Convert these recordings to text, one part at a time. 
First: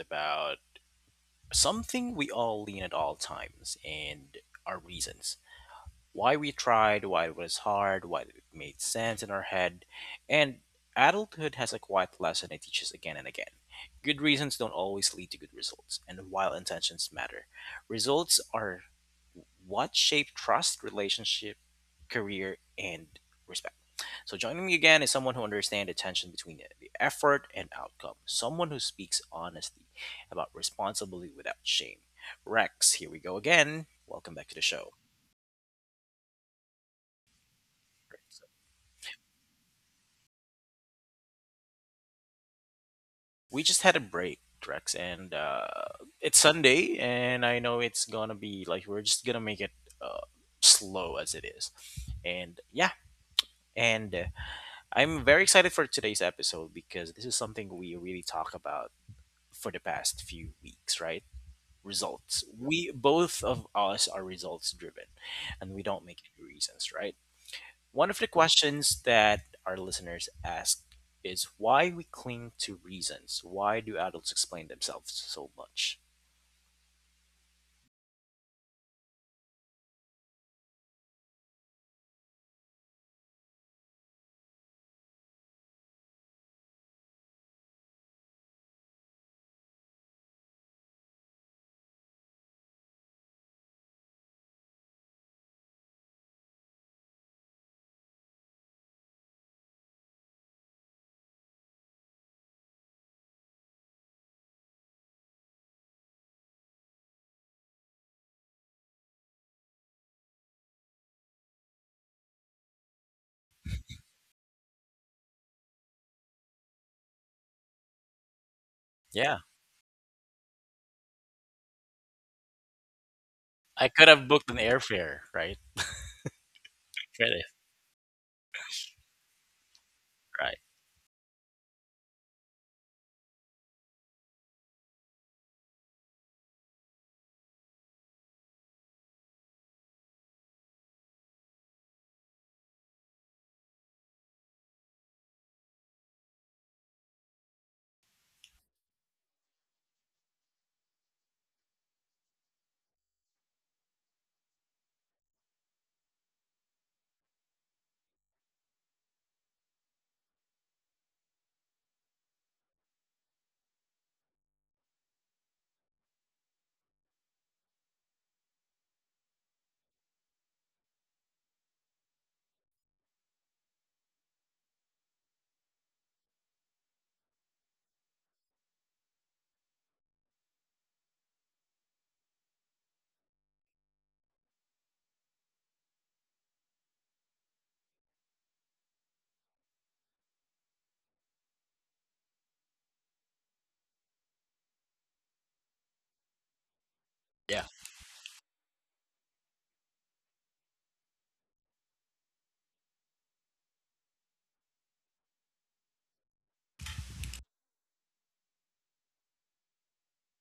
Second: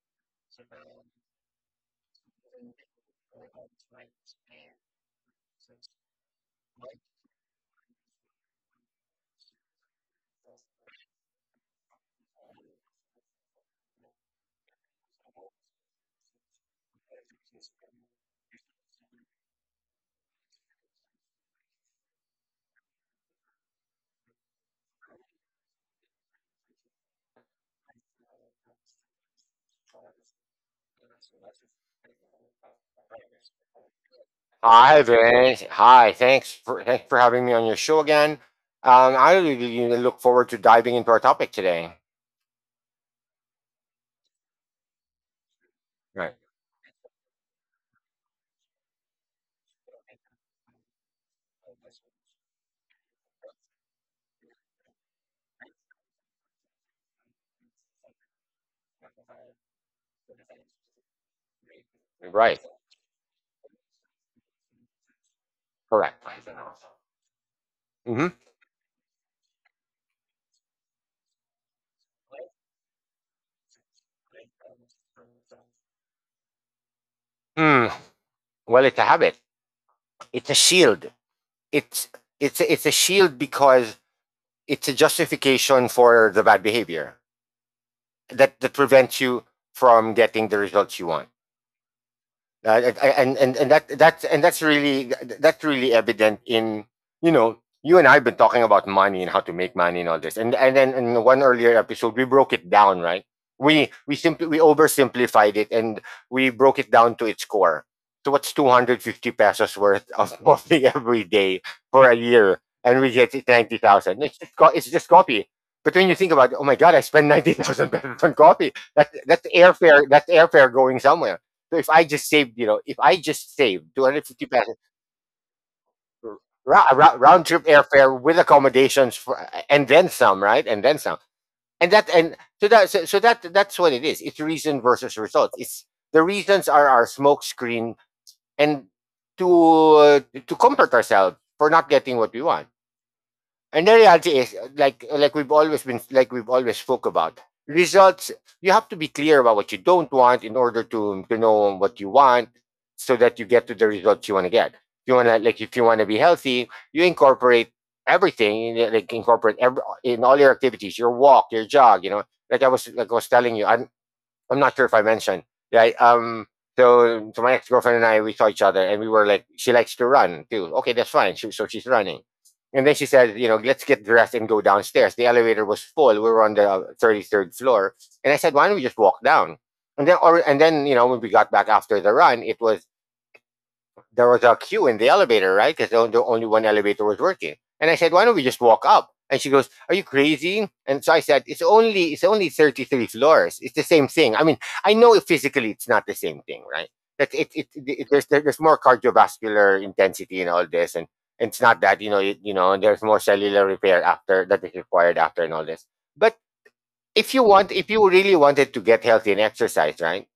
about something we all lean at all times and our reasons. Why we tried, why it was hard, why it made sense in our head. And adulthood has a quiet lesson it teaches again and again. Good reasons don't always lead to good results, and while intentions matter, results are what shape trust, relationship, career, and respect. So joining me again is someone who understands the tension between the effort and outcome, someone who speaks honestly about responsibility without shame. Rex, here we go again. Welcome back to the show. Hi, Vince. Hi. Thanks for having me on your show again. I really look forward to diving into our topic today. We just had a break, Rex, and Right. it's Sunday, and I know it's gonna be like we're just gonna make it uh, slow as it is, and yeah. And I'm very excited for today's episode because this is something we really talk about for the past few weeks, right? Results. Right. We both of us are results driven and we don't make Correct. any reasons, right? One of the hmm questions that our listeners ask is why we cling to reasons. Why do adults explain themselves so much? Hmm. Well, it's a habit. It's a shield. It's it's a shield because it's a justification for the bad behavior that prevents you from getting the results you want. And that's really evident in, you know, you and I've been talking about money and how to make money and all this, and then in one earlier episode we broke it down, right? We oversimplified it, and we broke it down to its core. So what's 250 pesos worth of coffee every day for a year? And we get it: 90,000. It's just coffee. But when you think about, oh my god, I spend 90,000 pesos on coffee, that Yeah. that's airfare, that's airfare going somewhere. So if I just saved, you know, if I just saved I could have booked 250 an pesos, airfare, right? Credit, round trip airfare with accommodations for, and then some, right. right? And then some. And that and so that so, so that that's what it is. It's reason versus results. It's, the reasons are our smokescreen and to, uh, to comfort ourselves for not getting what we want. And the reality is, like we've always spoke about results. You have to be clear about what you don't want in order to know what you want, so that you get to the results you want to get. You want to, like, if you want to be healthy, you incorporate everything. Like, incorporate every, in all your activities, your walk, your jog. You know, like I was telling you, I, I'm not sure if I mentioned. Right. So, so my ex girlfriend and I, we saw each other, and we were like, she likes to run too. Okay, that's fine. She, so she's running, and then she said, you know, let's get dressed and go downstairs. The elevator was full. We were on the 33rd floor, and I said, why don't we just walk down? And then, or and then, you know, when we got back after the run, it was, there was a queue in the elevator, right? Because the only one elevator was working. And I said, why don't we just walk up? And she goes, are you crazy? And so I said, it's only 33 floors. It's the same thing. I mean, I know physically it's not the same thing, right? That it, Yeah. it, it it there's more cardiovascular intensity and all this, and it's not that, you know, you know, there's more cellular repair after that is required after and all this. But if you want, if you really wanted to get healthy and exercise, right?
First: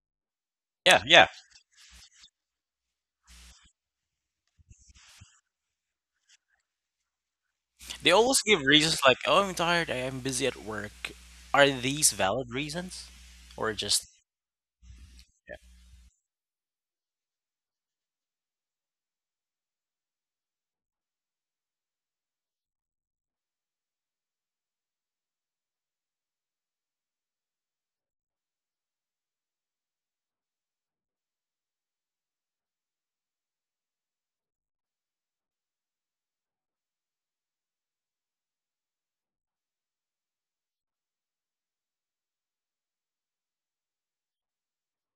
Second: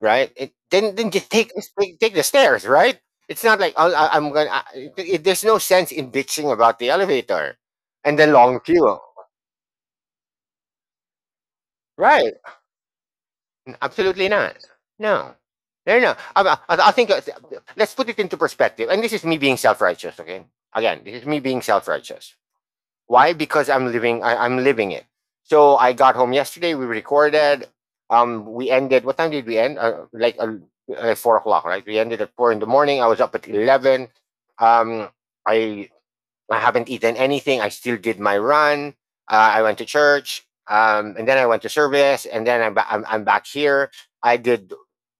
Right? It, then Yeah, then yeah. just take take the stairs, right? It's not like I'll, I- I'm gonna. I, it, there's no sense in bitching about the elevator They and the always long give queue, reasons like, "Oh, I'm tired. I am busy at work." Are these right? valid reasons or just? Absolutely not. No, Yeah. no. I think, let's put it into perspective. And this is me being self-righteous. Okay, again, this is me being self-righteous. Why? Because I'm living. I'm living it. So I got home yesterday. We recorded. We ended. What time did we end? 4 o'clock, right? We ended at four in the morning. I was up at 11. Um, I I haven't eaten anything. I still did my run. I went to church, and then I went to service, and then I'm back here. I did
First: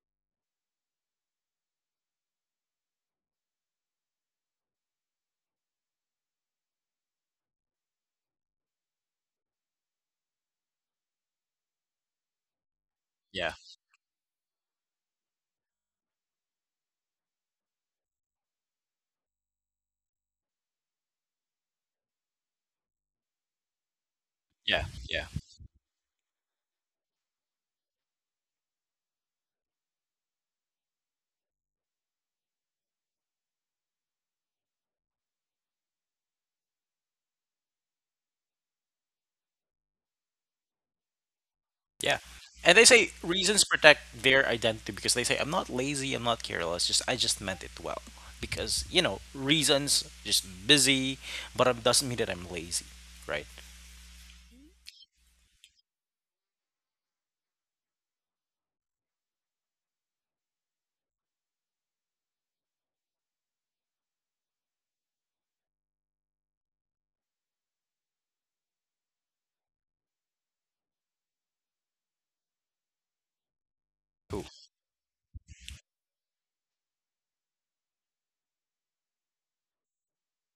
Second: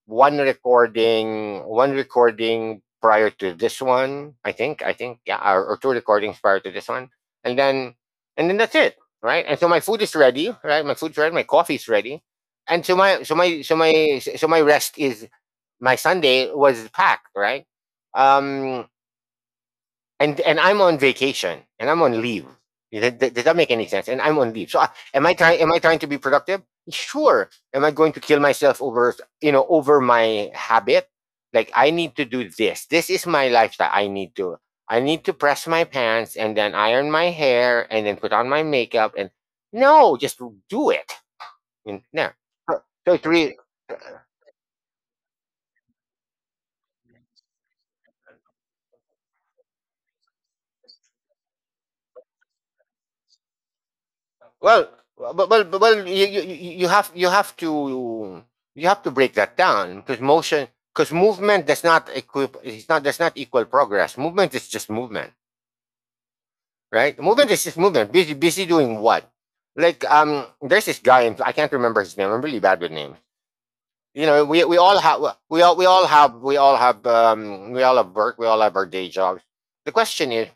one recording prior to this one. Yeah, or two recordings prior to this one, and then, and then that's it, right? And so my food is ready, right? My food's ready. My coffee's ready, and so my so Yeah. my so my so my rest is, my Sunday was packed, right? Um, and I'm on vacation and I'm on leave. Does that make any sense? And I'm on leave. So Yeah. I, Yeah. am I trying? Am I trying to be productive? Sure. Am I going to kill myself over, you know, over my habit? Like, I need to do this. This is my lifestyle. I need to. I need to press my pants and then iron my hair and then put on my makeup and, no, just do it. And, Yeah. no. And So they say so it's really, reasons protect their identity because they say I'm not lazy, I'm not careless, just I just meant it well. Because, you know, reasons just busy, but it doesn't mean that I'm lazy, right? well, but well you, you have, you have to, you have to break that down because motion, because movement does not equip it's not does not equal progress. Movement is just movement, right? Movement is just movement. Busy doing what? Like, there's this guy in, I can't remember his name. I'm really bad with names. You know, Who? We all have we all have we all have we all have work, we all have our day jobs. The question is,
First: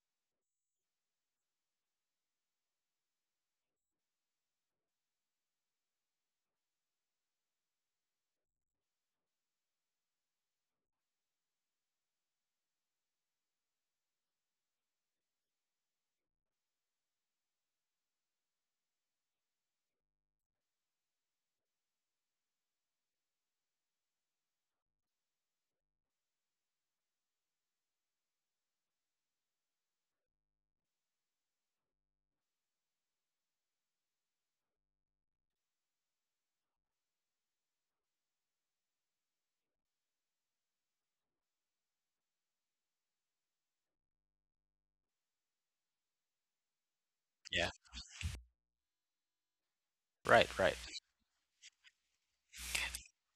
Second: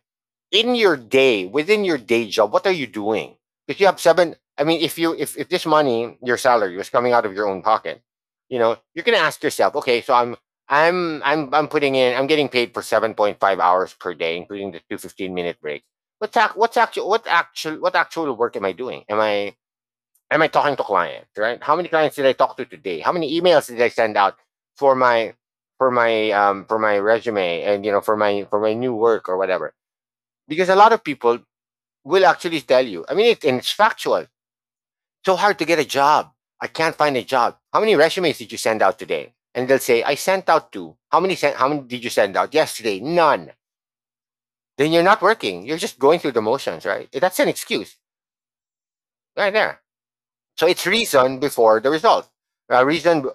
in your day, within your day job, what are you doing? If you have seven, I mean, if this money, your salary, was coming out of your own pocket, you know, you're going to ask yourself, okay, so I'm putting in, I'm getting paid for 7.5 hours per day, including the two 15-minute breaks. What's ac- what's actual what actual what actual work am I doing? Am I, am I talking to clients, right? How many clients did I talk to today? How many emails did I send out for my, for my resume, and, you know, for my new work or whatever? Because a lot of people will actually tell you. I mean, it, and it's factual. It's so hard to get a job. I can't find a job. How many resumes did you send out today? And they'll say, I sent out two. How many sent? How many did you send out yesterday? None. Then you're not working. You're just going through the motions, right? That's an Yeah. excuse right there. Right, So right. it's reason before the result. Uh, reason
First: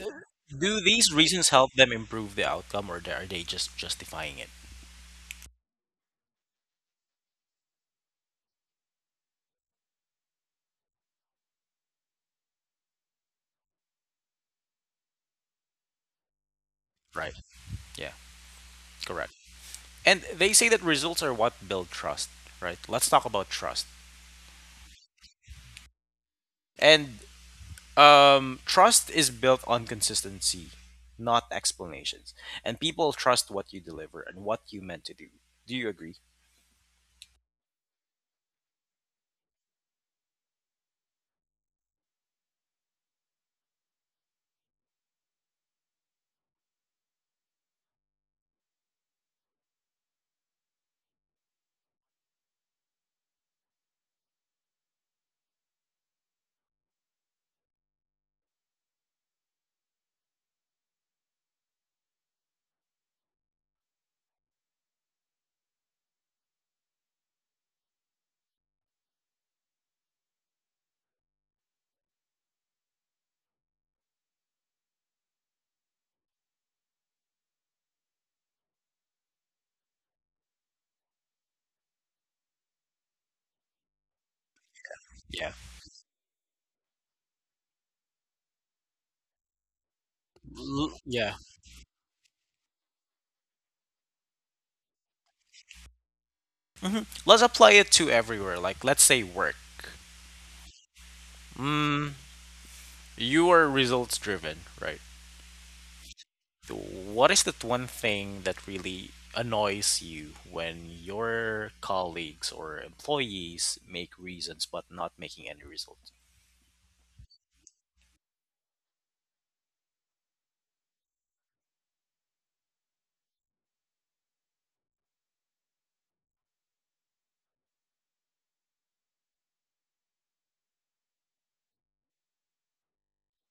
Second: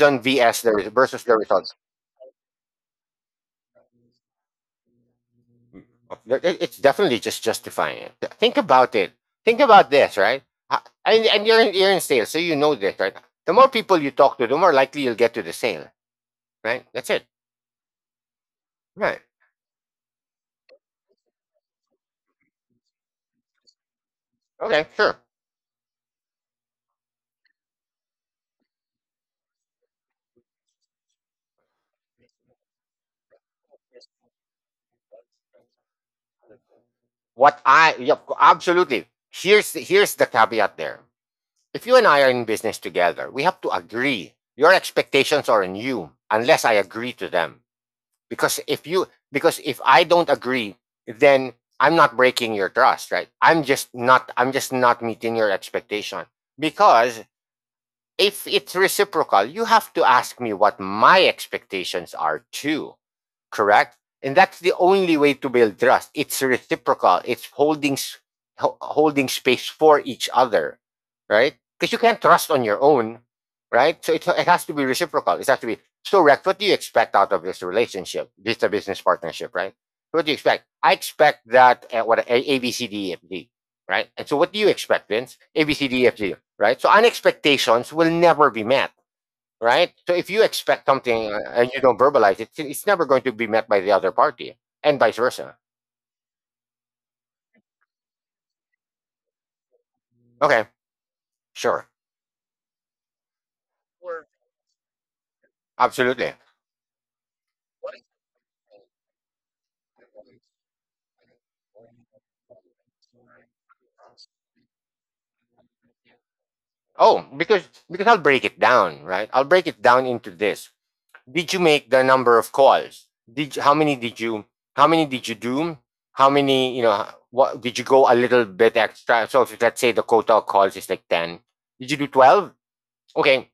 Uh, vs Do the these versus the reasons help results. them improve the outcome or are they just justifying it? It's definitely just justifying it. Think about it. Think about this, right? Uh, and you're, you're in sales, so you know this, right? The more people you talk to, the more likely you'll get to the sale, right? That's it. Right. Yeah, Right. correct. And they say that results are what build trust, right? Let's talk about trust. Okay, sure. And trust is built on consistency, not explanations. And people trust what you deliver and what you meant to do. Do you agree? Yep, absolutely. Here's the caveat there. If you and I are in business together, we have to agree. Your expectations are on you, unless I agree to them. Because, if you because if I don't agree, then I'm not breaking your trust, right? I'm just not meeting your expectation, because, if it's reciprocal, you have to ask me what my expectations are too. Correct? And that's the only way to build trust. It's reciprocal. It's holding space for each other, right? Because you can't trust on your own, right? So it has to be reciprocal. It has to be. So, Rex, what do you expect out of this relationship? This is a business partnership, right? What do you expect? I expect that, what, A B C D E F G, right? And so what do you expect, Vince? Yeah. A, B, C, D, E, F, G, right? So unexpectations will never be met, right? So if you expect something, Yeah. And you don't verbalize it, it's never going to be met by the other party and vice versa. Hmm. Let's apply it to everywhere. Like, let's say work. Okay, sure. Mm, you are results driven, right? Absolutely. What is that one thing that really annoys you when your colleagues or employees make reasons but not making any results? Oh, because I'll break it down, right? I'll break it down into this. Did you make the number of calls? Did you, how many did you, do? How many, you know, what, did you go a little bit extra? So if let's say the quota of calls is like 10, did you do 12? Okay,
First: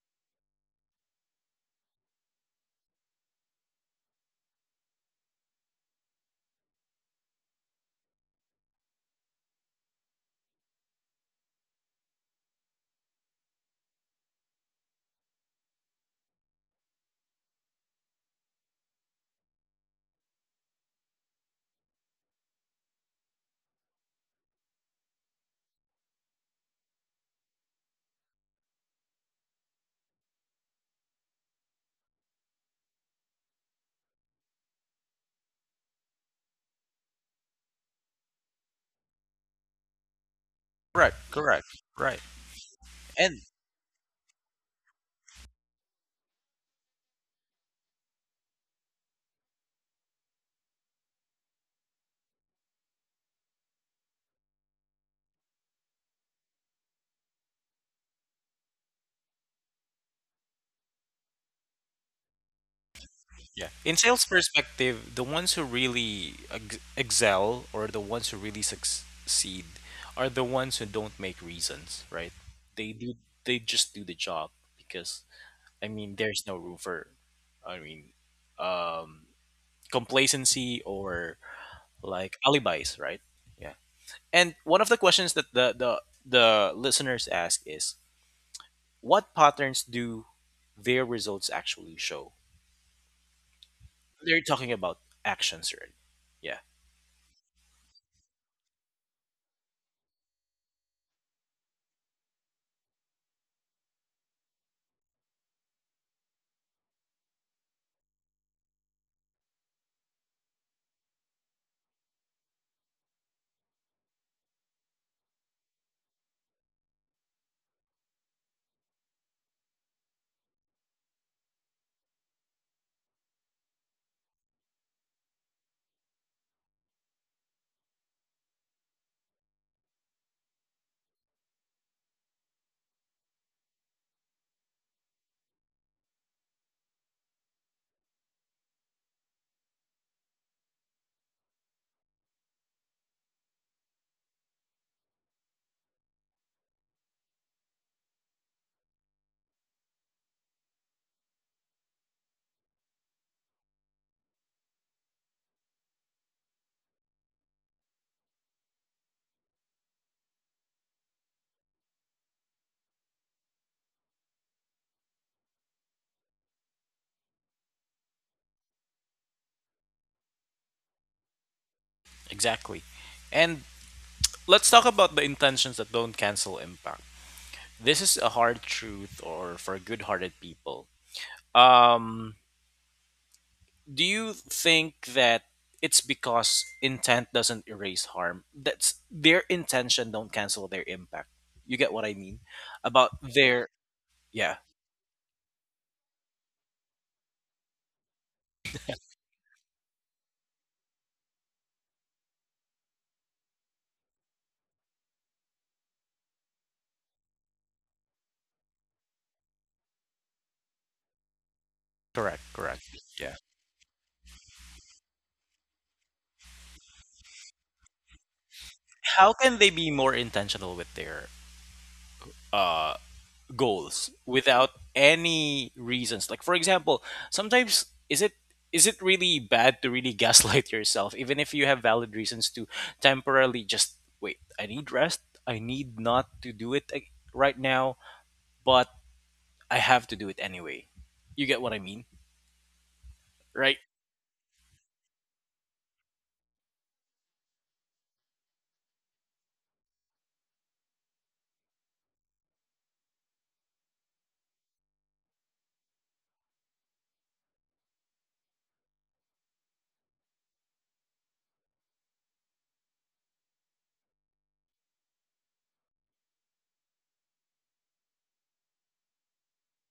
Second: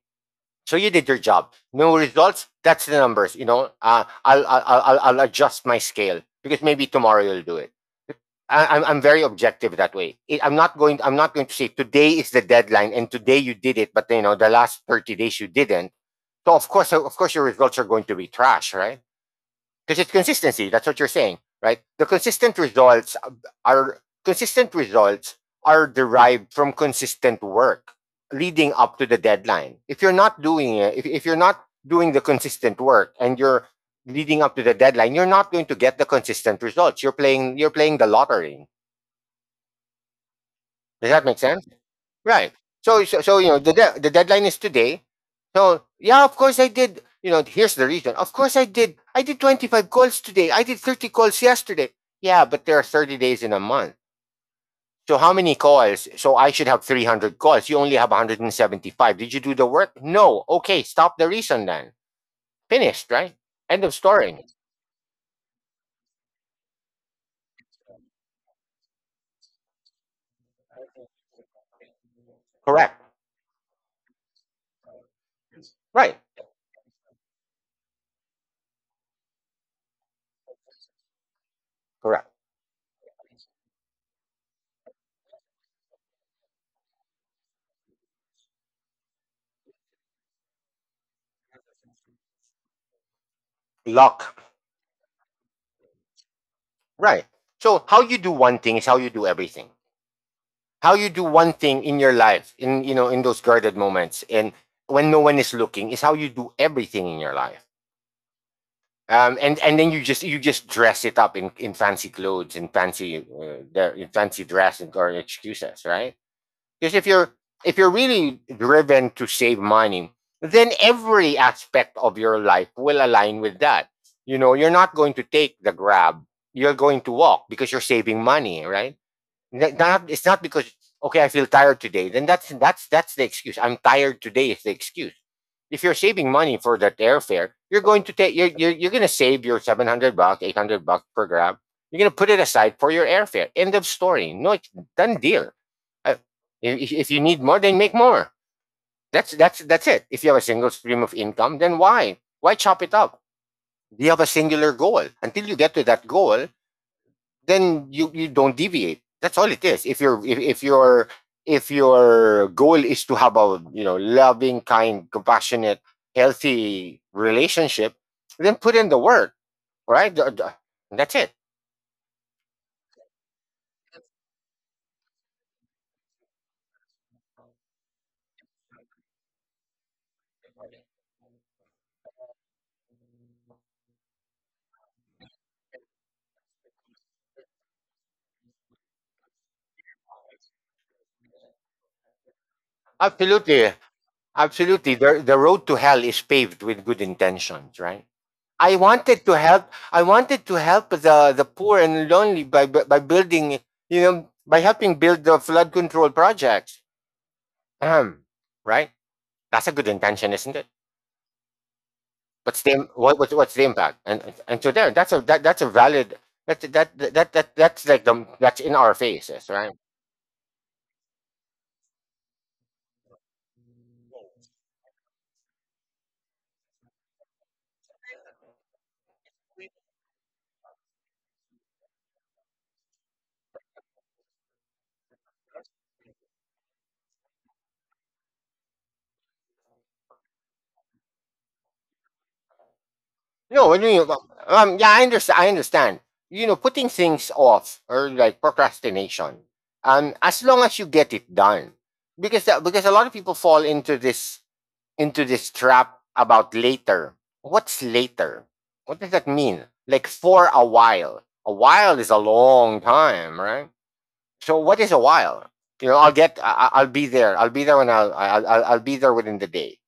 so you did your job. No results. That's the numbers. You know, I'll adjust my scale because maybe tomorrow you'll do it. I'm very objective that way. I'm not going, I'm not going to say today is the deadline and today you did it, but you know the last 30 days you didn't. So of course your results are going to be trash, right? Because it's consistency. That's what you're saying, right? The consistent results are, consistent results are derived from consistent work leading up to the deadline. If you're not doing it, if you're not doing the consistent work and you're leading up to the deadline, you're not going to get the consistent results. You're playing the lottery. Does Right, that make correct, sense? right. Right. So, And you know, the the deadline is today. So, yeah, of course I did. You know, here's the reason. Of course I did. I did 25 calls today. I did 30 calls yesterday. Yeah, but there are 30 days in a month. So how many calls? So I should have 300 calls. You only have 175. Did you do the work? No. Okay, stop the reason then. Finished, right? yeah. End of In sales story. perspective, the ones who really ex excel or the ones who really succeed are the ones who don't make reasons, right? They Correct. do they just do the job because I mean Right. there's no room for I mean um complacency or Correct. like alibis, right? Yeah. And one of the questions that the listeners ask is what patterns do their results actually show? Luck. They're talking about actions, right? Yeah. Right. So how you do one thing is how you do everything. How you do one thing in your life, in you know in those guarded moments and when no one is looking, is how you do everything in your life. And then you just dress it up in fancy clothes and fancy the- in fancy dress and or excuses, right? Because if you're really driven to save money, then every aspect of your life will align with that. You know, you're not going to take the grab, you're going to walk because you're saving money, right? Not, it's not because, okay, I feel tired today. Then that's that's the excuse. I'm tired today is the excuse. If you're saving money for that airfare, you're going to take you're going to save your $700, $800 per grab. You're going to put it aside for your airfare. End of story. No, it's done deal. Uh, if you need more, then make more. That's it. If you have a single stream of income, then why chop it up? Do you have a singular goal? Until you get to that goal, then you don't deviate. That's all it is. If your goal is to have a, you know, loving, kind, compassionate, healthy relationship, then put in the work, right? That's it. Exactly. And let's talk about the intentions that don't cancel impact. This is a hard truth or for good-hearted people. Um do you think that it's because intent doesn't erase harm? That's their intention don't cancel their impact. You get what I mean? About their Absolutely, yeah, absolutely. The road to hell is paved with good intentions, right? I wanted to help. I wanted to help the poor and lonely by building, you know, by helping build the flood control projects. Ahem, right? That's a good intention, isn't it? correct, What's correct. the Yeah. what's the impact? And so there, that's a that's a valid, that's like the that's in our How faces, can they right? be more intentional with their uh goals without any reasons. Like for example, sometimes is it really bad to really gaslight yourself even if you have valid reasons to temporarily just wait, I need rest. I need not to do it like, right now, but I have to do it anyway. You get what I mean, No, right? I mean, well, yeah, I understand. I understand. You know, putting things off or like procrastination. As long as you get it done, because a lot of people fall into this trap about later. What's later? What does that mean? Like for a while. A while is a long time, right? So what is a while? I'll be there. I'll be there when I'll be there within the day.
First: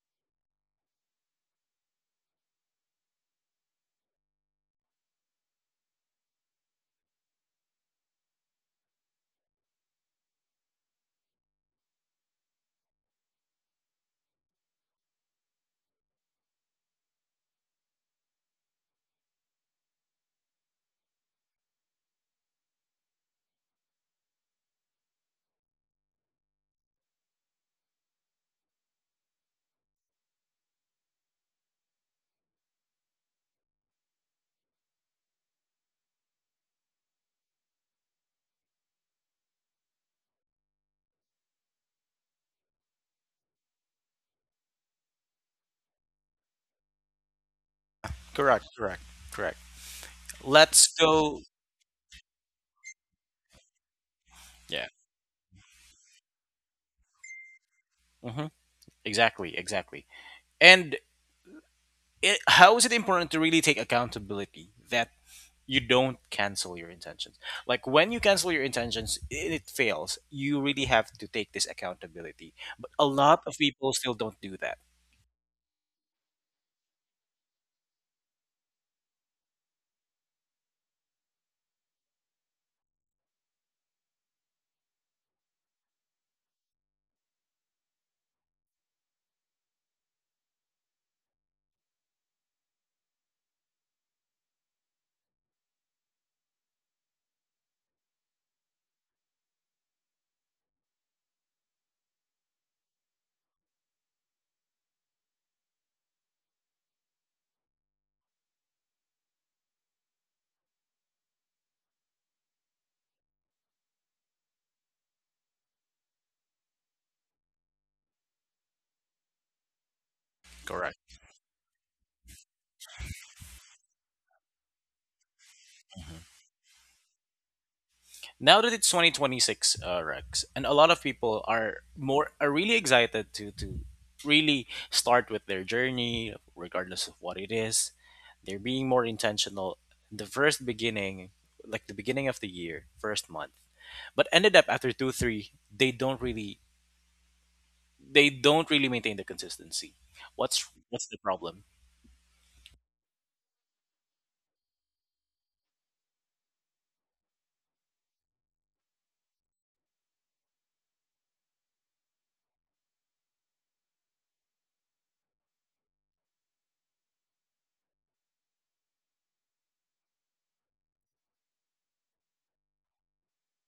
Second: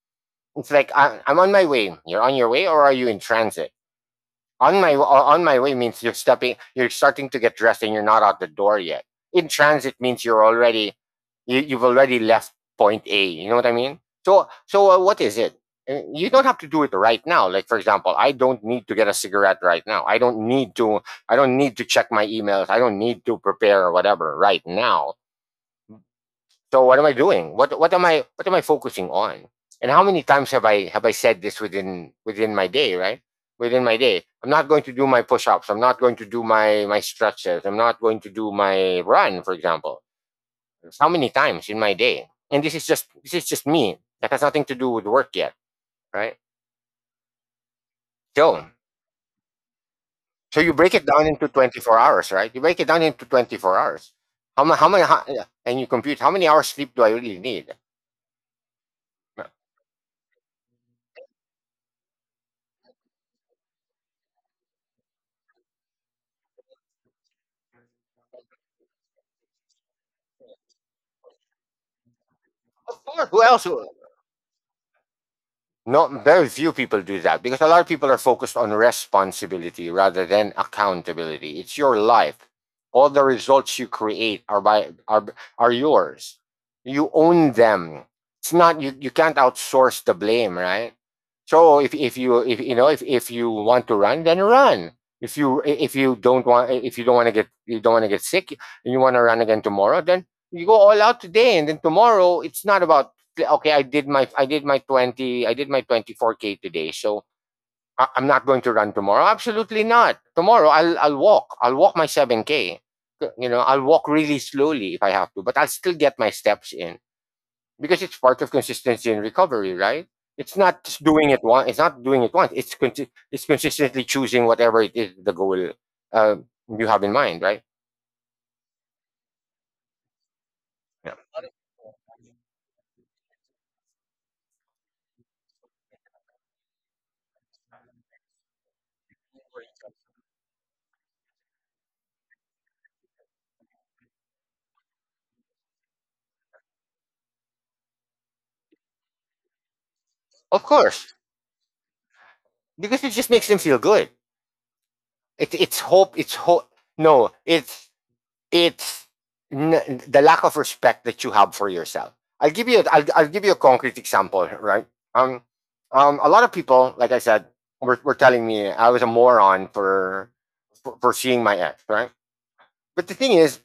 It's like I'm on my way. You're on your way, or are you in transit? On my way means you're stepping, you're starting to get dressed, and you're not out the door yet. In transit means you're already, you've already left point A. You know what I mean? So what is it? You don't have to do it right now. Like for example, I don't need to get a cigarette right now. I don't need to I don't need to check my emails. I don't need to prepare or whatever right now. So what am I doing? What am I, what am I focusing on? And how many times have I said this within my day, right? Within my day. I'm not going to do my push-ups. I'm not going to do my stretches. I'm not going to do my run, for example. How many times in my day? And this is just me. That has nothing to do with work yet, right? Correct, So correct, correct. so you Let's break it down go. into 24 hours, right? You break it down into 24 hours. Yeah. How, and you compute how many hours sleep do I really need? Hmm. Exactly, exactly. And it, how is it important to really take accountability that you don't cancel your intentions. Like when you cancel your intentions, and it fails. You really have to take this accountability. But Of a course, lot who of else? Who, people still don't do that. not very few people do that because a lot of people are focused on responsibility rather than accountability. It's your life. All the results you create are by are are yours. You own them. It's not you can't outsource the blame, right? So if you, if you know if you want to run, then run. If you don't want to get you don't want to get sick and you want to run again tomorrow, then you go all out today, and then tomorrow it's not about, okay, I did my 20 I did my 24K today. So I'm not going to run tomorrow. Absolutely not. Tomorrow I'll walk. I'll walk my 7K. You know, I'll walk really slowly if I have to, but I'll still get my steps in because it's part of consistency and recovery, right? It's not Correct. just doing it once. It's not doing it once. It's consistently choosing whatever it is the goal uh, you have in mind, right? Now that it's 2026, Rex, and a lot of Yeah. people are more are really excited to really start with their journey, regardless of what it is. They're being more intentional. The first beginning, like the beginning of the year, first month, but ended up after 2 3, they don't really maintain the consistency. Of What's course, the problem? because it just makes them feel good. It's hope. It's hope. No, it's n- the lack of respect that you have for yourself. I'll give you a concrete example, right? Um, a lot of people, like I said, were telling me I was a moron for, for seeing my ex, right? But the thing is,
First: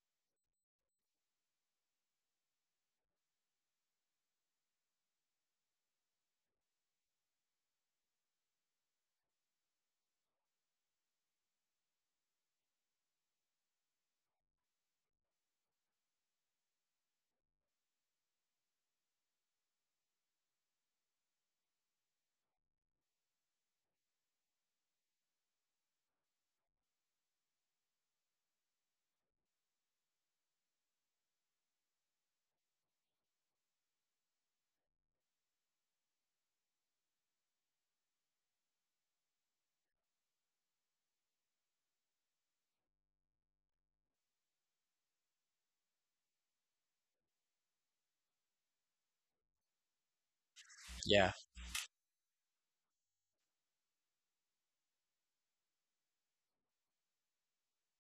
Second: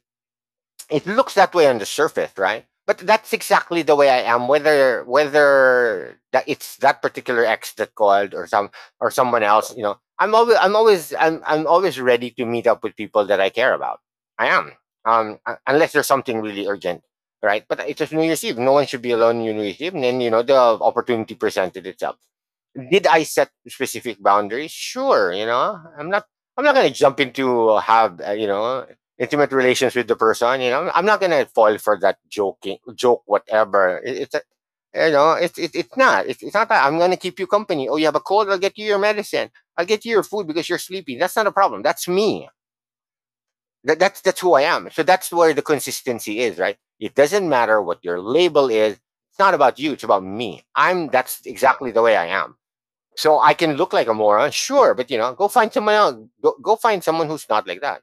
it looks that way on the surface, right? But that's exactly the way I am. Whether whether that it's that particular ex that called or someone else, you know, I'm always ready to meet up with people that I care about. I am, um, unless there's something really urgent, right? But it's just New Year's Eve. No one should be alone on New Year's Eve, and then, you know, the opportunity presented itself. Did I set specific boundaries? Sure, you know, I'm not gonna jump into have you know intimate relations with the person. You know, I'm not gonna fall for that joking joke, whatever. It, it's a, you know, it's it, it's not. It's not that I'm gonna keep you company. Oh, you have a cold. I'll get you your medicine. I'll get you your food because you're sleepy. That's not a problem. That's me. That's that's who I am. So that's where the consistency is, right? It doesn't matter what your label is. It's not about you. It's about me. I'm. Yeah, That's exactly the way I am. So I can look like a moron, sure, but you know, go find someone else. Go find someone who's not like that.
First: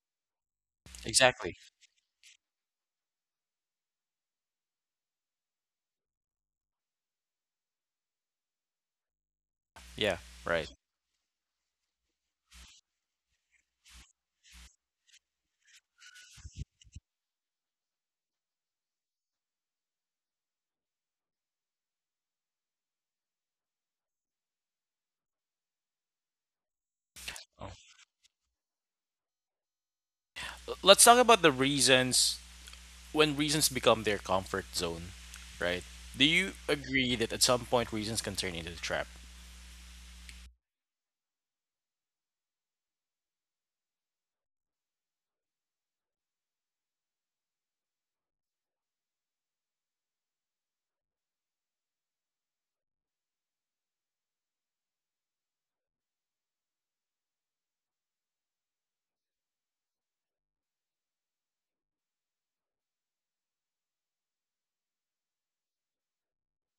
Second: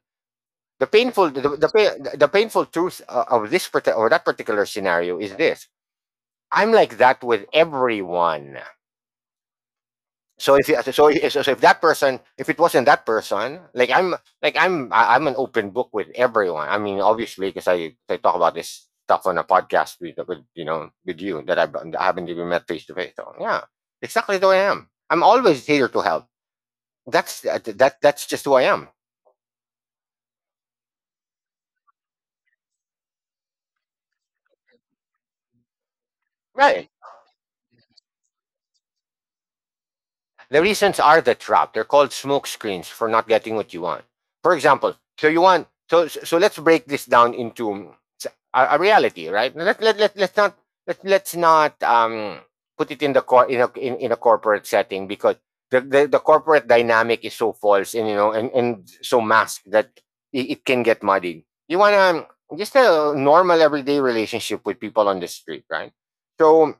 The painful, exactly. The painful truth of or that particular scenario is this: I'm like that with everyone. Yeah, So if right. you, so if that person, if it wasn't that person, I'm an open book with everyone. I mean obviously, because I talk about this stuff on a podcast with, you know, with you that I've, I haven't even met face to face. So yeah, exactly who I am. I'm always here to help. That's that Oh. that That's just who I am. Let's talk about the reasons when reasons become their comfort zone, right? Do you Right. agree that at some point reasons can turn into a trap? The reasons are the trap. They're called smoke screens for not getting what you want. For example, so you want, so let's break this down into a reality, right? Let's not let's not put it in the cor- in a in, in a corporate setting because the corporate dynamic is so false and you know and so masked that it can get muddied. You wanna just a normal everyday relationship with people on the street, right? So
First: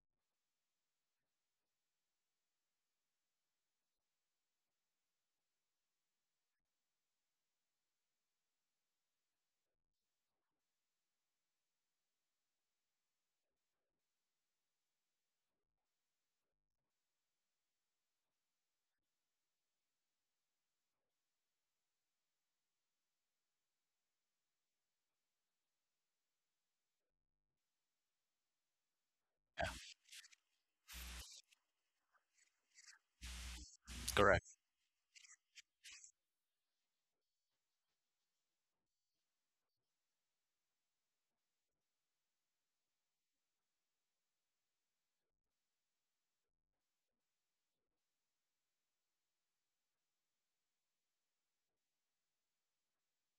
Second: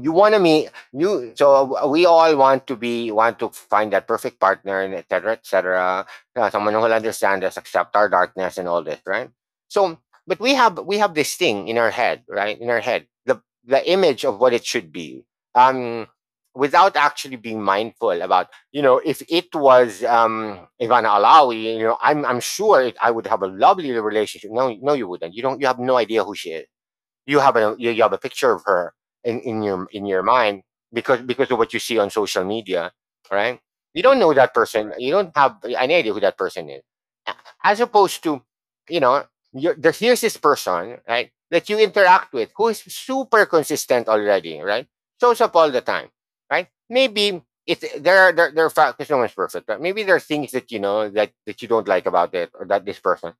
you want to meet, you so we all want to be want to find that perfect partner, and et cetera, et cetera, someone who will understand us, accept our darkness and all this, right? So but we have this thing in our head, right, in our head, the image of what it should be. um without actually being mindful about, you know, if it was Ivana Alawi, you know, I'm sure I would have a lovely relationship. No, no, you wouldn't. You don't, you have no idea who she is. You have a, you have a picture of her in your mind because of what you see on social media, right? You don't know Correct. that person. You don't have any idea who that person is, as opposed to, you know, you're, here's this person, right, that you interact with who is super consistent already, right? Shows up all the time, right? Maybe it's there are there are facts because no one's perfect, but maybe there are things that you know that you don't like about it or that this person.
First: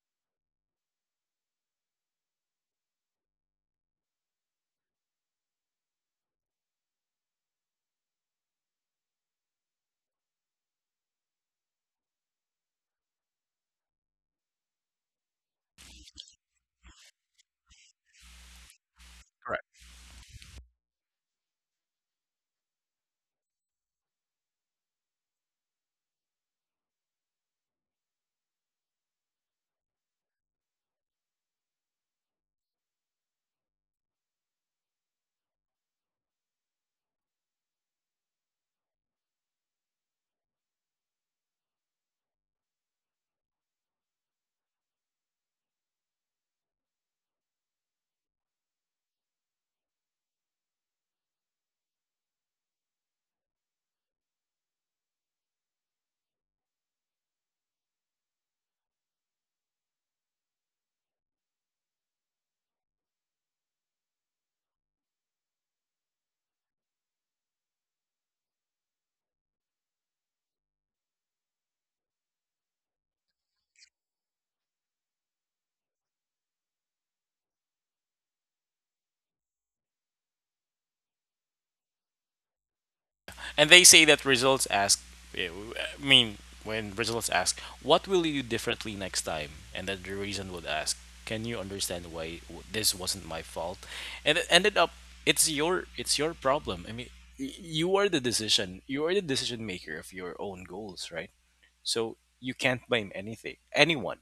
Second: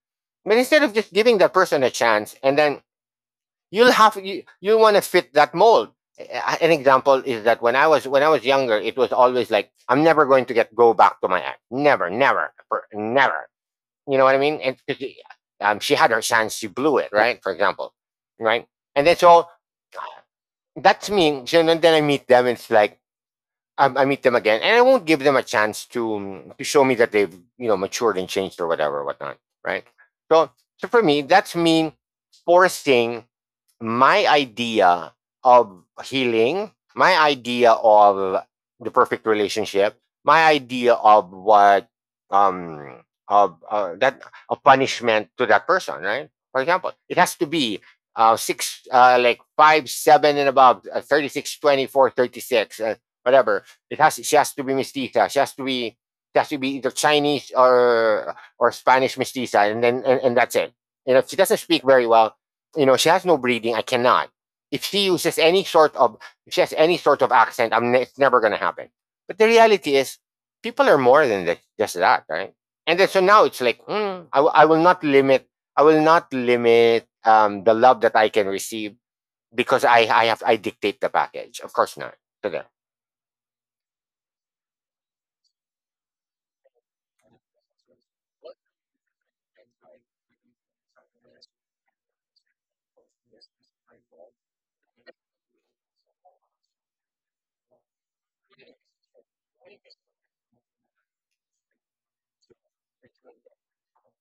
But instead of just giving that person a chance and then you'll have you want to fit that mold. An example is that when I was younger, it was always like I'm never going to get go back to my ex. Never, never, never. You know what I mean? And She had her chance, she blew it, right? For example, right? And then so that's me. So then I meet them. It's like I meet them again, and I won't give them a chance to show me that they've matured and changed or whatever, or whatnot, right? So, so for me, that's me forcing my idea of healing, my idea of the perfect relationship, my idea of what um of that a punishment to that person, right? For example, it has to be six like 5'7" and above, 36 24, 36, whatever it has she has to be mestiza. She has to be either Chinese or Spanish mestiza, and and that's it. And if she doesn't speak very well, you know, she has no breeding. I cannot. If she uses any sort of if she has any sort of accent, it's never going to happen. But the reality is, people are more than just that, right? And then so now it's like, hmm, I will not limit. I will not limit the love that I can receive because I dictate the package. Of course not. So there. And they say that results ask, I mean, when results ask, what will you do differently next time? And that the reason would ask, can you understand why this wasn't my fault? And it ended up, it's your problem. I mean, you are the decision, you are the decision maker of your own goals, right? So you can't blame anything, anyone,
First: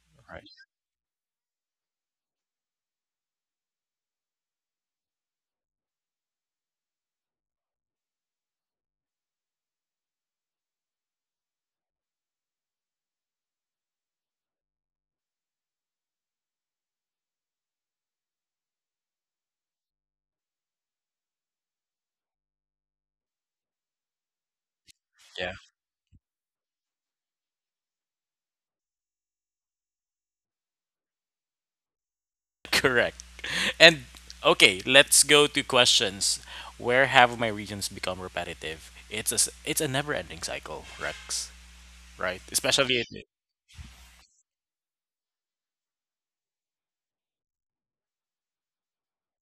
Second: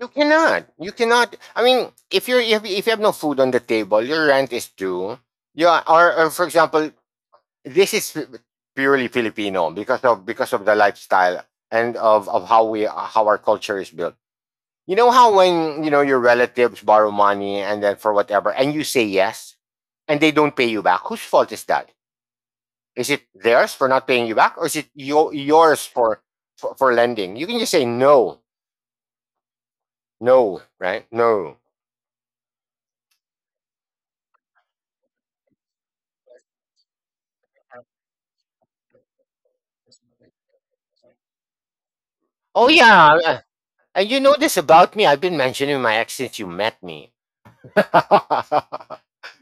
You right? cannot. You cannot. I mean, if you have no food on the table, your rent is due. You are, or for example, this is purely Filipino because of the lifestyle and of how we how our culture is built. You know how when you know your relatives borrow money and then for whatever and you say yes and they don't pay you back. Whose fault is that? Is it theirs for not paying you back or is it Yeah. yours for, for lending? You can just say no, no, right? No. Correct. And okay, let's go to questions. Where have my regions become repetitive? It's it's a never-ending cycle, Rex. Right? Oh Especially if, yeah, and you know this about me. I've been mentioning my ex since you met me.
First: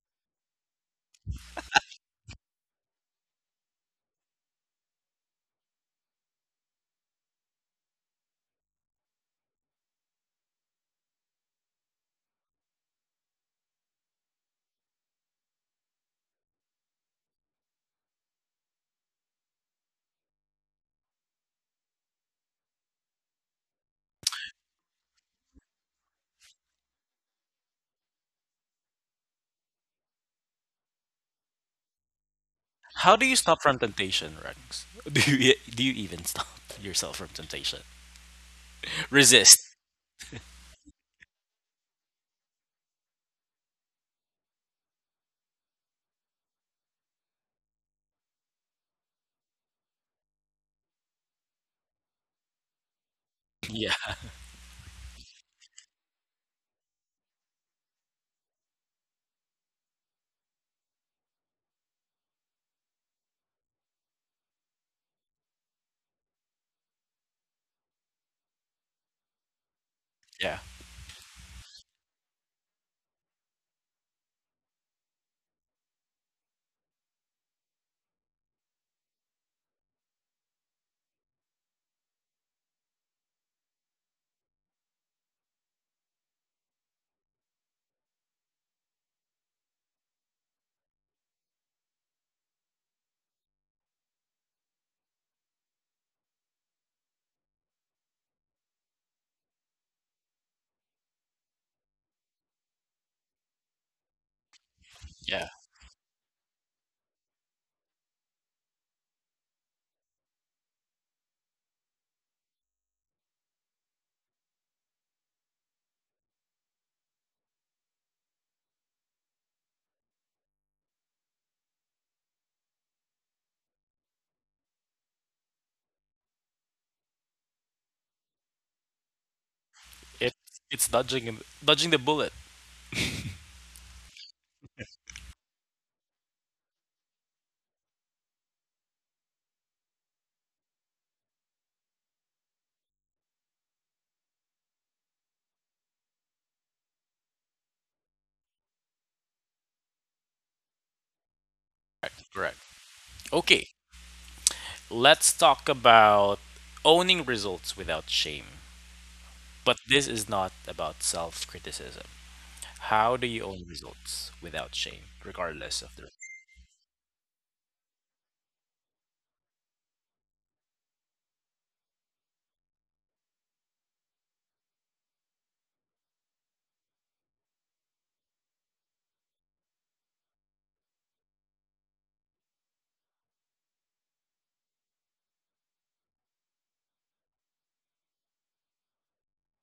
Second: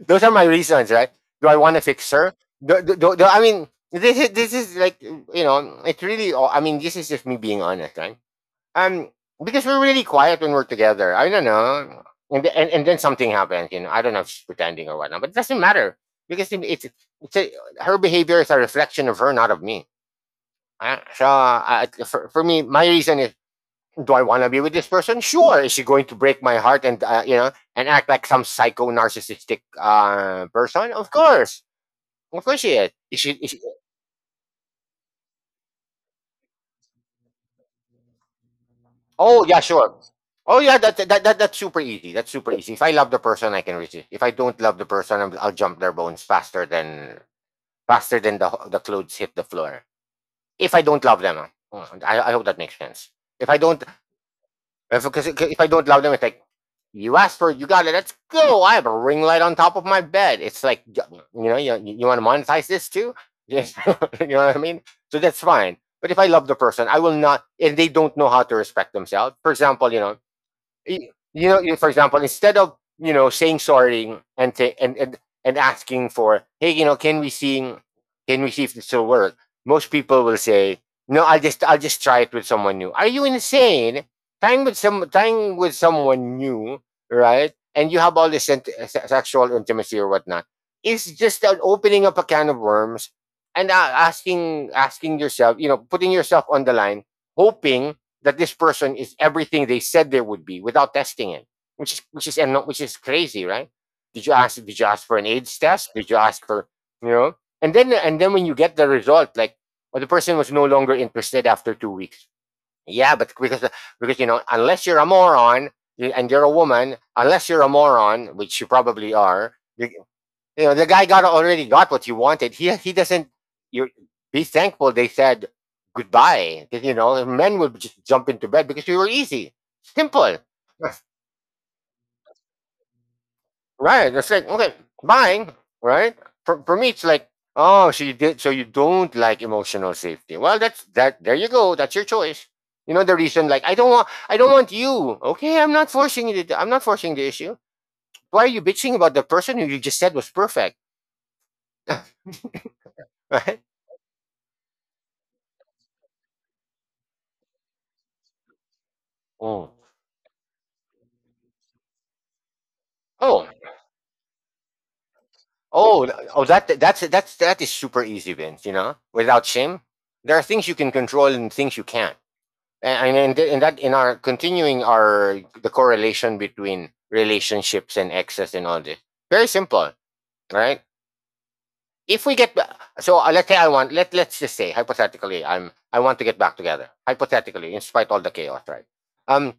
Those are my reasons, right? Do I want to fix her? I mean, this is like you know, it really. I mean, this is just me being honest, right? Um, because we're really quiet when we're together. I don't know, and then something happens. You know, I don't know if she's pretending or whatnot, but it doesn't matter because it's a, her behavior is a reflection of her, not of me. For me, my reason is do I want to be with this person? Sure. Is she going to break my heart and you know and act like some psycho narcissistic person? Of course she is. how do you stop from temptation, Rex? Do you even stop yourself from temptation? Oh yeah, Resist. sure. Oh yeah, that's super easy. That's super easy. If I love the person, I can resist. If I don't love the person, I'll jump their bones faster than the clothes hit the floor. If I don't love them, I hope that makes sense. If I don't, Yeah, if, 'cause- 'cause if I don't love them, it's like you asked for it, you got it. Let's go. I have a ring light on top of my bed. It's like, you know, you want to monetize this too? Yes. You know what I mean? So that's fine. But if I love the person, I will not, and they don't know how to respect themselves. For example, yeah, you know, for example, instead of saying sorry and ta- and asking for, hey, you know, can we see if this will work? Most people will say, no, I'll just try it with someone new. Are you insane? Trying with someone new, right? And you have all this sexual intimacy or whatnot. It's just an opening up a can of worms and asking yourself, you know, putting yourself on the line, hoping that this person is everything they said they would be without testing it, which is and no, which is crazy, right? Did you ask? Did you ask for an yeah. AIDS test? Did you ask for you know? And then when you get the result, like, oh, the person was no longer interested after 2 weeks. Yeah, but because you know, unless you're a moron and you're a woman, unless you're a moron, which you probably are, you know, the guy got already got what you wanted. He doesn't. You be thankful they said goodbye. You know, men would just jump into bed because you were easy, It simple. it's Yes. dodging dodging the bullet. Right? It's like okay, bye, right? For me, it's like oh, so you did, so you don't like emotional safety. Well, that's that. There you go. That's your choice. You know the reason, like I don't want you. Okay, I'm not forcing it. I'm not forcing the issue. Why are you bitching about the person who you just said was perfect, Correct. Correct. right? Okay, let's talk about owning results without shame. Oh, But this is not about self criticism. How do you oh, own results without shame, regardless of the oh, that's that is super easy, Vince. You know, without shame, there are things you can control and things you can't. And that in our continuing our the correlation between relationships and excess and all this, very simple, right? if we get ba- so Let's say I want let let's just say hypothetically I want to get back together hypothetically in spite of all the chaos, right, um,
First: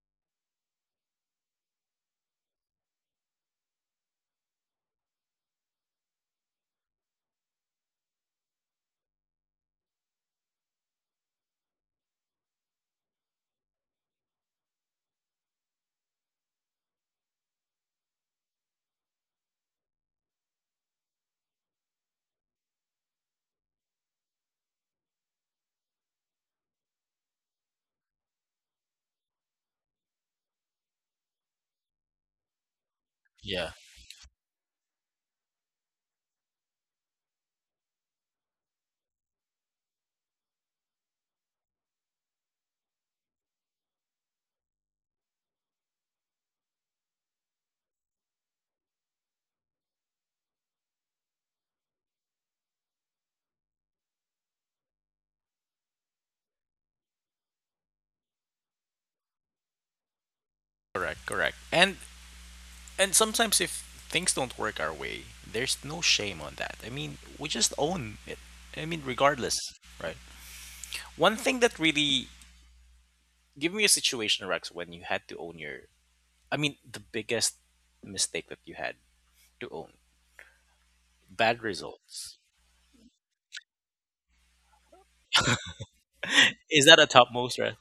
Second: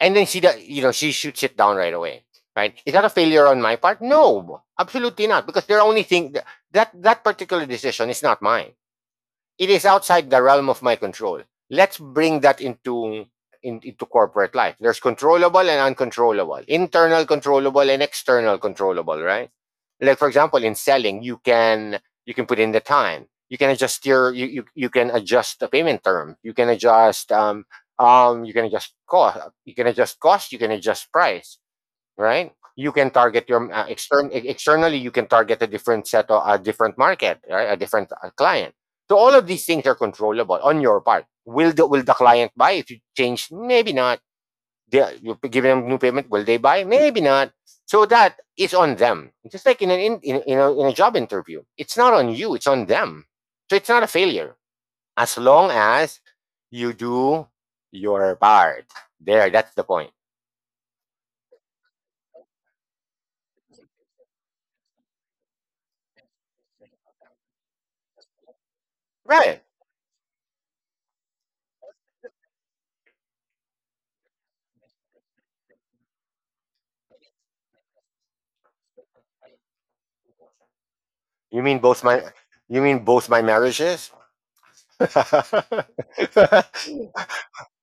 and then you know she shoots it down right away, right? Is that a failure on my part? No, absolutely not, because they're only thing that that particular decision is not mine. It is outside the realm of my control. Let's bring that into into corporate life. There's controllable and uncontrollable, internal controllable and external controllable, right? Like for example, in selling, you can put in the time, you can adjust your you can adjust the payment term, you can adjust cost, you can adjust price, right? You can target your yeah, externally. You can target a different set of a different market, right? A different client. So all of these things are controllable on your part. Will the client buy if you change? Maybe not. You give them new payment. Will they buy? Maybe not. So that is on them. Just like in an in a job interview, it's not on you. It's on them. So it's not a failure as long as you do your part. There, that's the point. correct, correct. And sometimes if things don't work our way, there's no shame on that. I mean, we just own it. I mean, regardless, Right. right? One thing that really give me a situation, Rex, when you had to own your I mean, the biggest mistake that you had to own. You Bad mean both my results. you mean both my marriages? Is that a topmost, right?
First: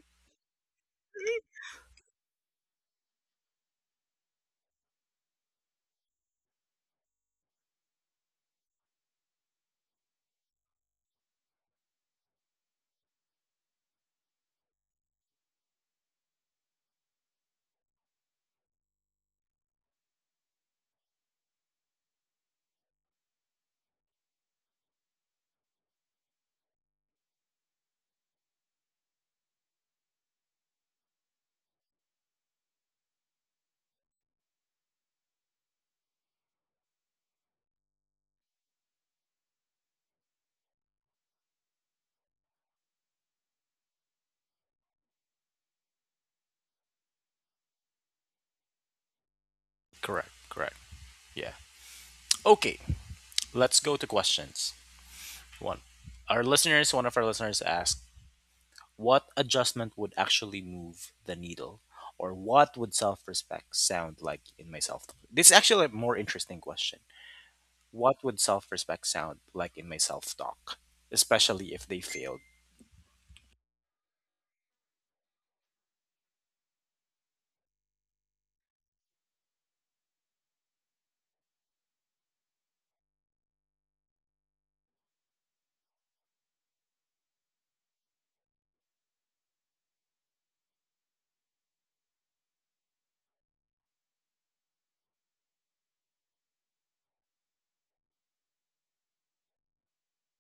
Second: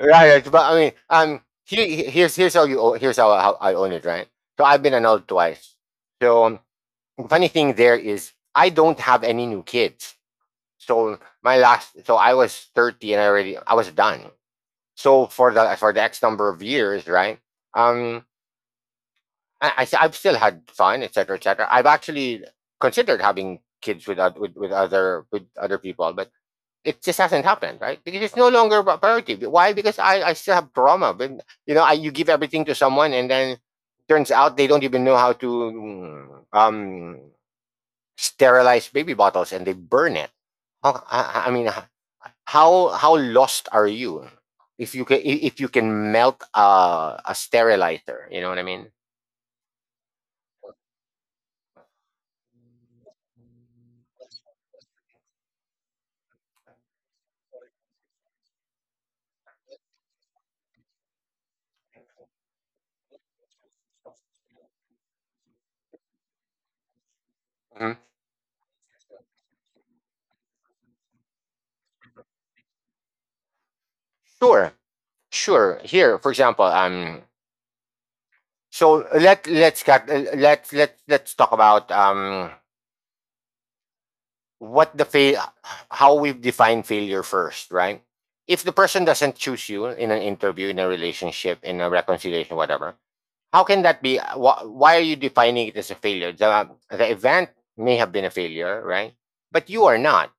Right, right, but I mean, here's how here's how I own it, right? So I've been annulled twice. So funny thing there is I don't have any new kids. So my last, so I was 30 and I was done. So for the X number of years, right? Um, I've still had fun, etc., cetera, etc. I've actually considered having kids with other people, but it just hasn't happened, right? Because it's no longer a priority. Why? Because I still have trauma. But you know, you give everything to someone, and then turns out they don't even know how to sterilize baby bottles, and they burn it. How, I mean, how lost are you if you can melt a sterilizer? You know what I mean? Correct, correct. Yeah. Okay, let's go to questions. One. Our listeners, one of our listeners asked, what adjustment would actually move the needle? Or what would self respect sound like in my self talk? This is actually a more interesting question. Mm-hmm. What would self respect sound like in my self talk? Especially if they failed. Sure, sure. Here, for example, so let let's get let let let's talk about what the fail how we've defined failure first, right? If the person doesn't choose you in an interview, in a relationship, in a reconciliation, whatever, how can that be? Why are you defining it as a failure? The event may have been a failure, right? But you are not.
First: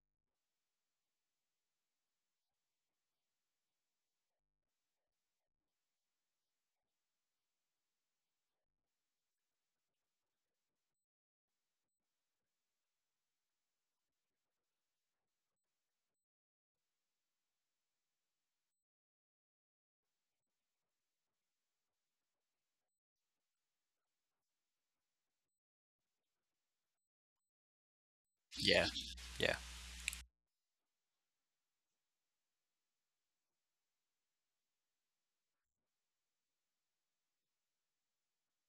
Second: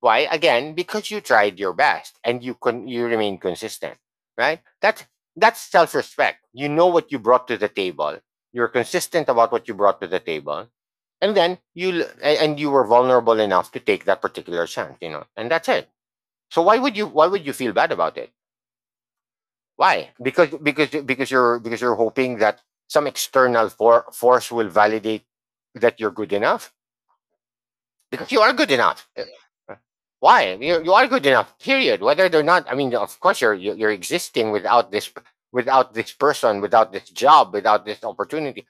Why? Again, because you tried your best and you remain consistent, right? That's self-respect. You know what you brought to the table. You're consistent about what you brought to the table, and then and you were vulnerable enough to take that particular chance, you know. And that's it. So why would you feel bad about it? Why? Because you're hoping that some force will validate that you're good enough because you are good Yeah. enough. Yeah. Why you you are good enough? Period. Whether they're not, I mean, of course you're existing without this without this person, without this job, without this opportunity.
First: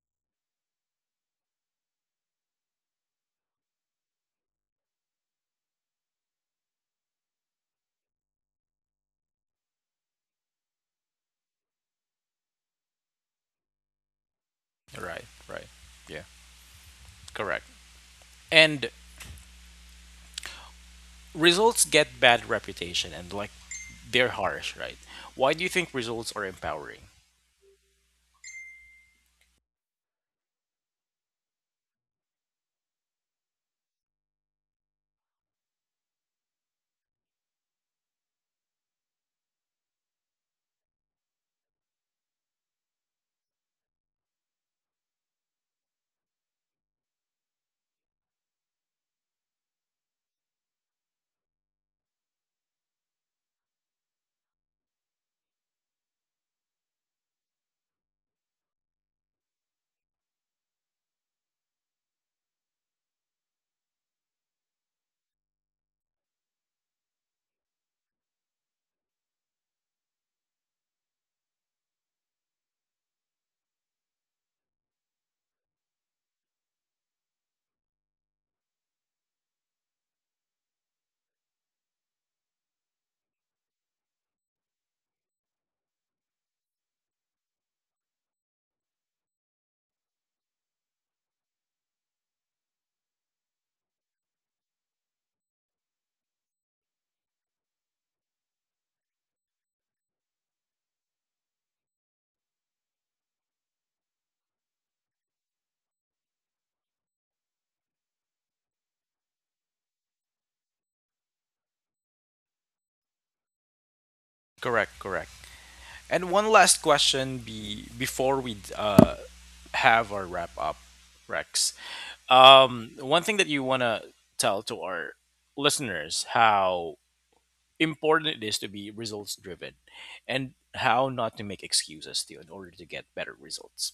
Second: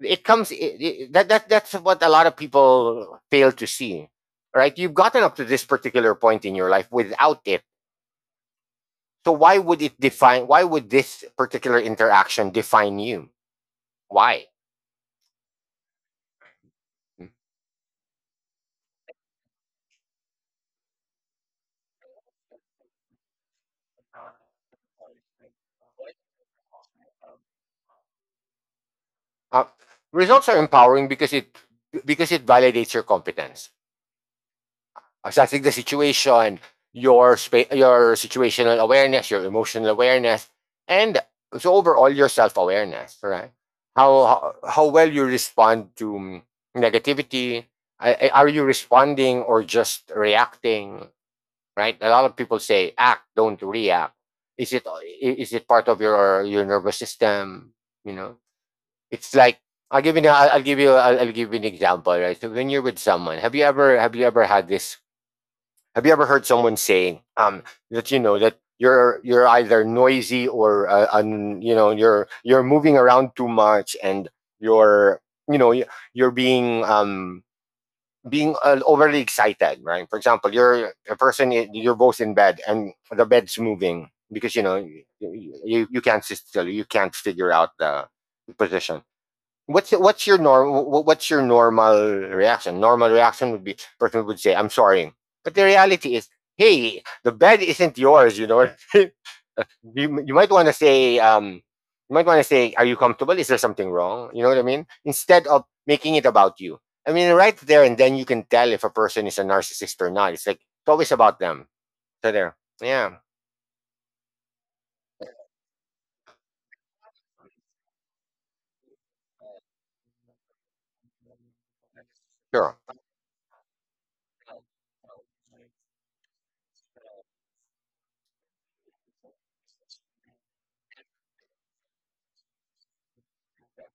It comes that that's what a lot of people fail to see. Right? You've gotten up to this particular point in your life without it. So why would it define? Why would this particular interaction define you? Why? Right. Right. Yeah. Correct. And results get bad reputation and like they're harsh, right? Why do you think results are empowering? Uh, results are empowering because it validates your competence. So I think the situation, your situational awareness, your emotional awareness, and so overall your self awareness, right? How, how well you respond to negativity? Are you responding or just reacting? Right? A lot of people say act, don't react. Is is it part of your nervous system? You know, it's like I'll give you. An- I'll give you. I'll give you an example. Right. So when you're with someone, have you ever had this, have you ever heard someone saying that you know that you're either noisy or you know you're moving around too much and you're you know you're being overly excited, right? For example, you're a person I- you're both in bed and the bed's moving because you know you, you can't sit still, you can't figure out the position. What's your norm? What's your normal reaction? Normal reaction would be person would say, "I'm sorry," but the reality is, hey, the bed isn't yours. You know, you might want to say, you might want to say, "Are you comfortable? Is there something wrong?" You know what I mean? Instead of making it about you. I mean, right there and then you can tell if a person is a narcissist or not. It's like it's always about them. So there, yeah, Correct, correct. And one last question be before we have our wrap up, Rex. sure. One thing that you want to tell to our listeners how important it is to be results driven and how not to make excuses to in order to get better results.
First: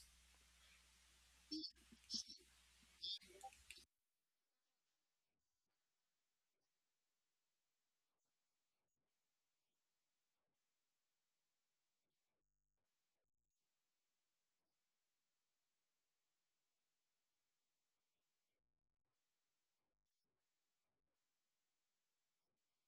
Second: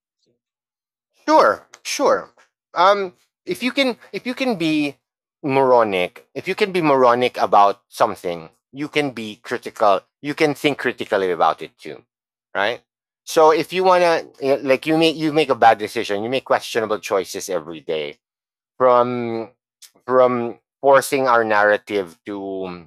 Sure, sure. Um, if you can be moronic, if you can be moronic about something, you can be critical. You can think critically about it too, right? So if you wanna, eh, like, you make a bad decision, you make questionable choices every day from forcing our narrative to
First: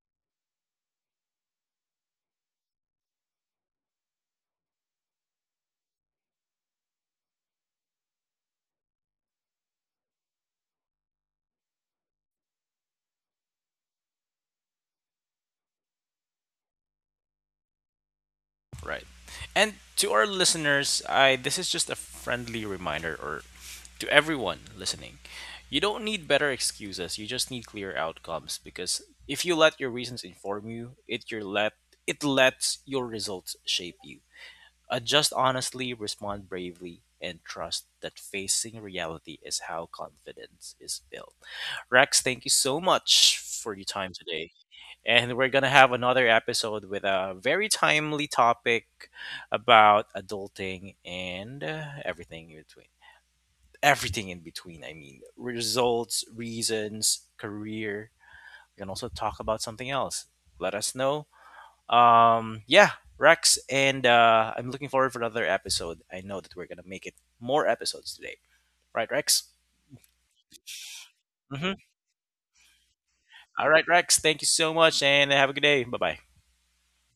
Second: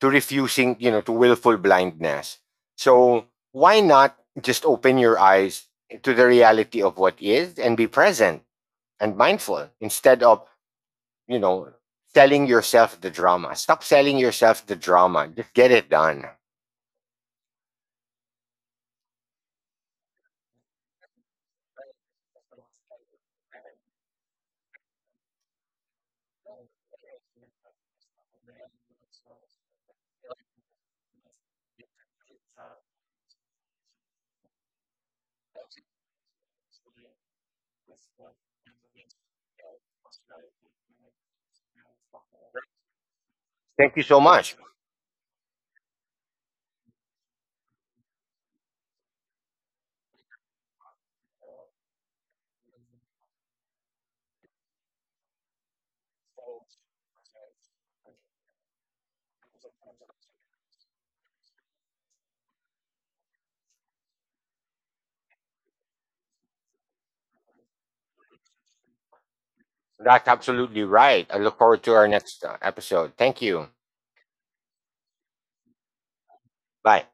refusing, you know, to willful blindness. So why not just open your eyes to the reality of what is and be present and mindful instead of, you know, selling yourself the drama. Stop selling yourself the drama. Just get it done. Right. And to our listeners, I this is just a friendly reminder or to everyone listening. You don't need better excuses, you just need clear outcomes because if you let your reasons inform you, it your let it lets your results shape you. Adjust honestly, respond bravely, and trust that facing reality is how confidence is built. Rex, thank you so much for your Thank you time so today much. and we're gonna have another episode with a very timely topic about adulting and everything in between. Everything in between. I mean, results, reasons, career. We can also talk about something else. Let us know. Yeah, Rex, and I'm looking forward for another episode. I know that we're gonna make it more episodes today, right, Rex? That's absolutely right. I look Mm-hmm. forward to our next episode. Thank All you. right, Rex. Thank you so much, and have a good day. Bye bye. Bye.